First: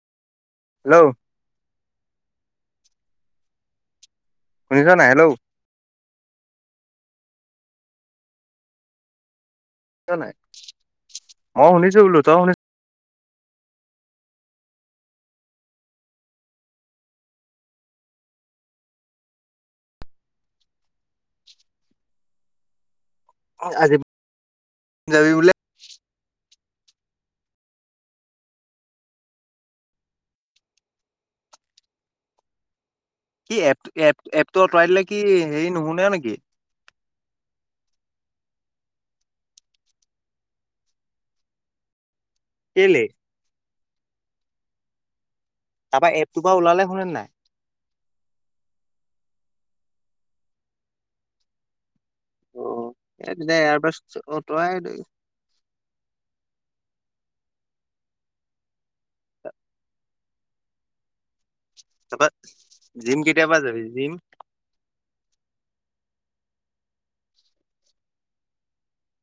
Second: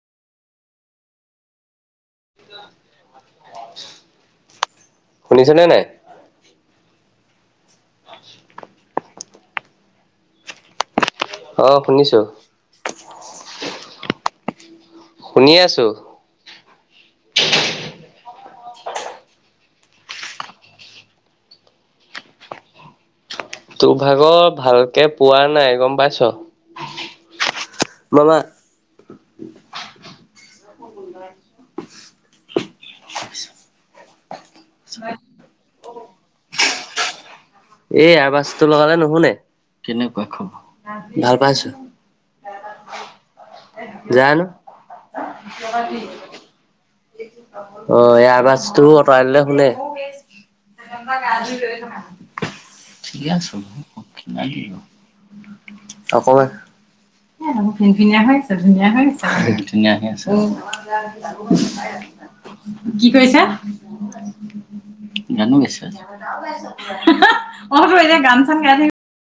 Hello [unintelligible] শুনিছ নাই? Hello শুনিছনে নাই? [inaudible] ছ নাই? ময় অ' শুনিছোঁ বোলো, শুনিছো, তই শুনি- শুনি আছোঁ। তো আজি ভাগৰ ভালকে যাবি পোৱা বোলে নাই গম পাইছ। মামা- খুব গোন্ধ আছে। কি এপটো এপ এপটো আঁতৰাই দিলে কি হেৰি নুশুনে আও নেকি? এই আবাজটো লগালে নুশুনে। কেনেকুৱা খবৰ? ভাল পাইছো। কেলে? যানো? তাপা এপটোৰ পৰা ওলালে শুনে নে নাই? অঁ' এই আবাজটো আঁতৰাই দিলে শুনে। অ এ ঠিকে তেতিয়া আছো, এয়াৰবাছ কিমান দিন আঁতৰাই হ'ল? দে। নকমে। এ ফিনফিনিয়া হৈ আছে ধুনীয়া হৈ আছে। ধুনীয়া হৈ আছে। উম' তাৰপা কি জিম কৰিছা? কেতিয়াৰ পৰা যাবি জিম? গানো গাইছা? অঁ তো এতিয়া গান চান গাই থাকি-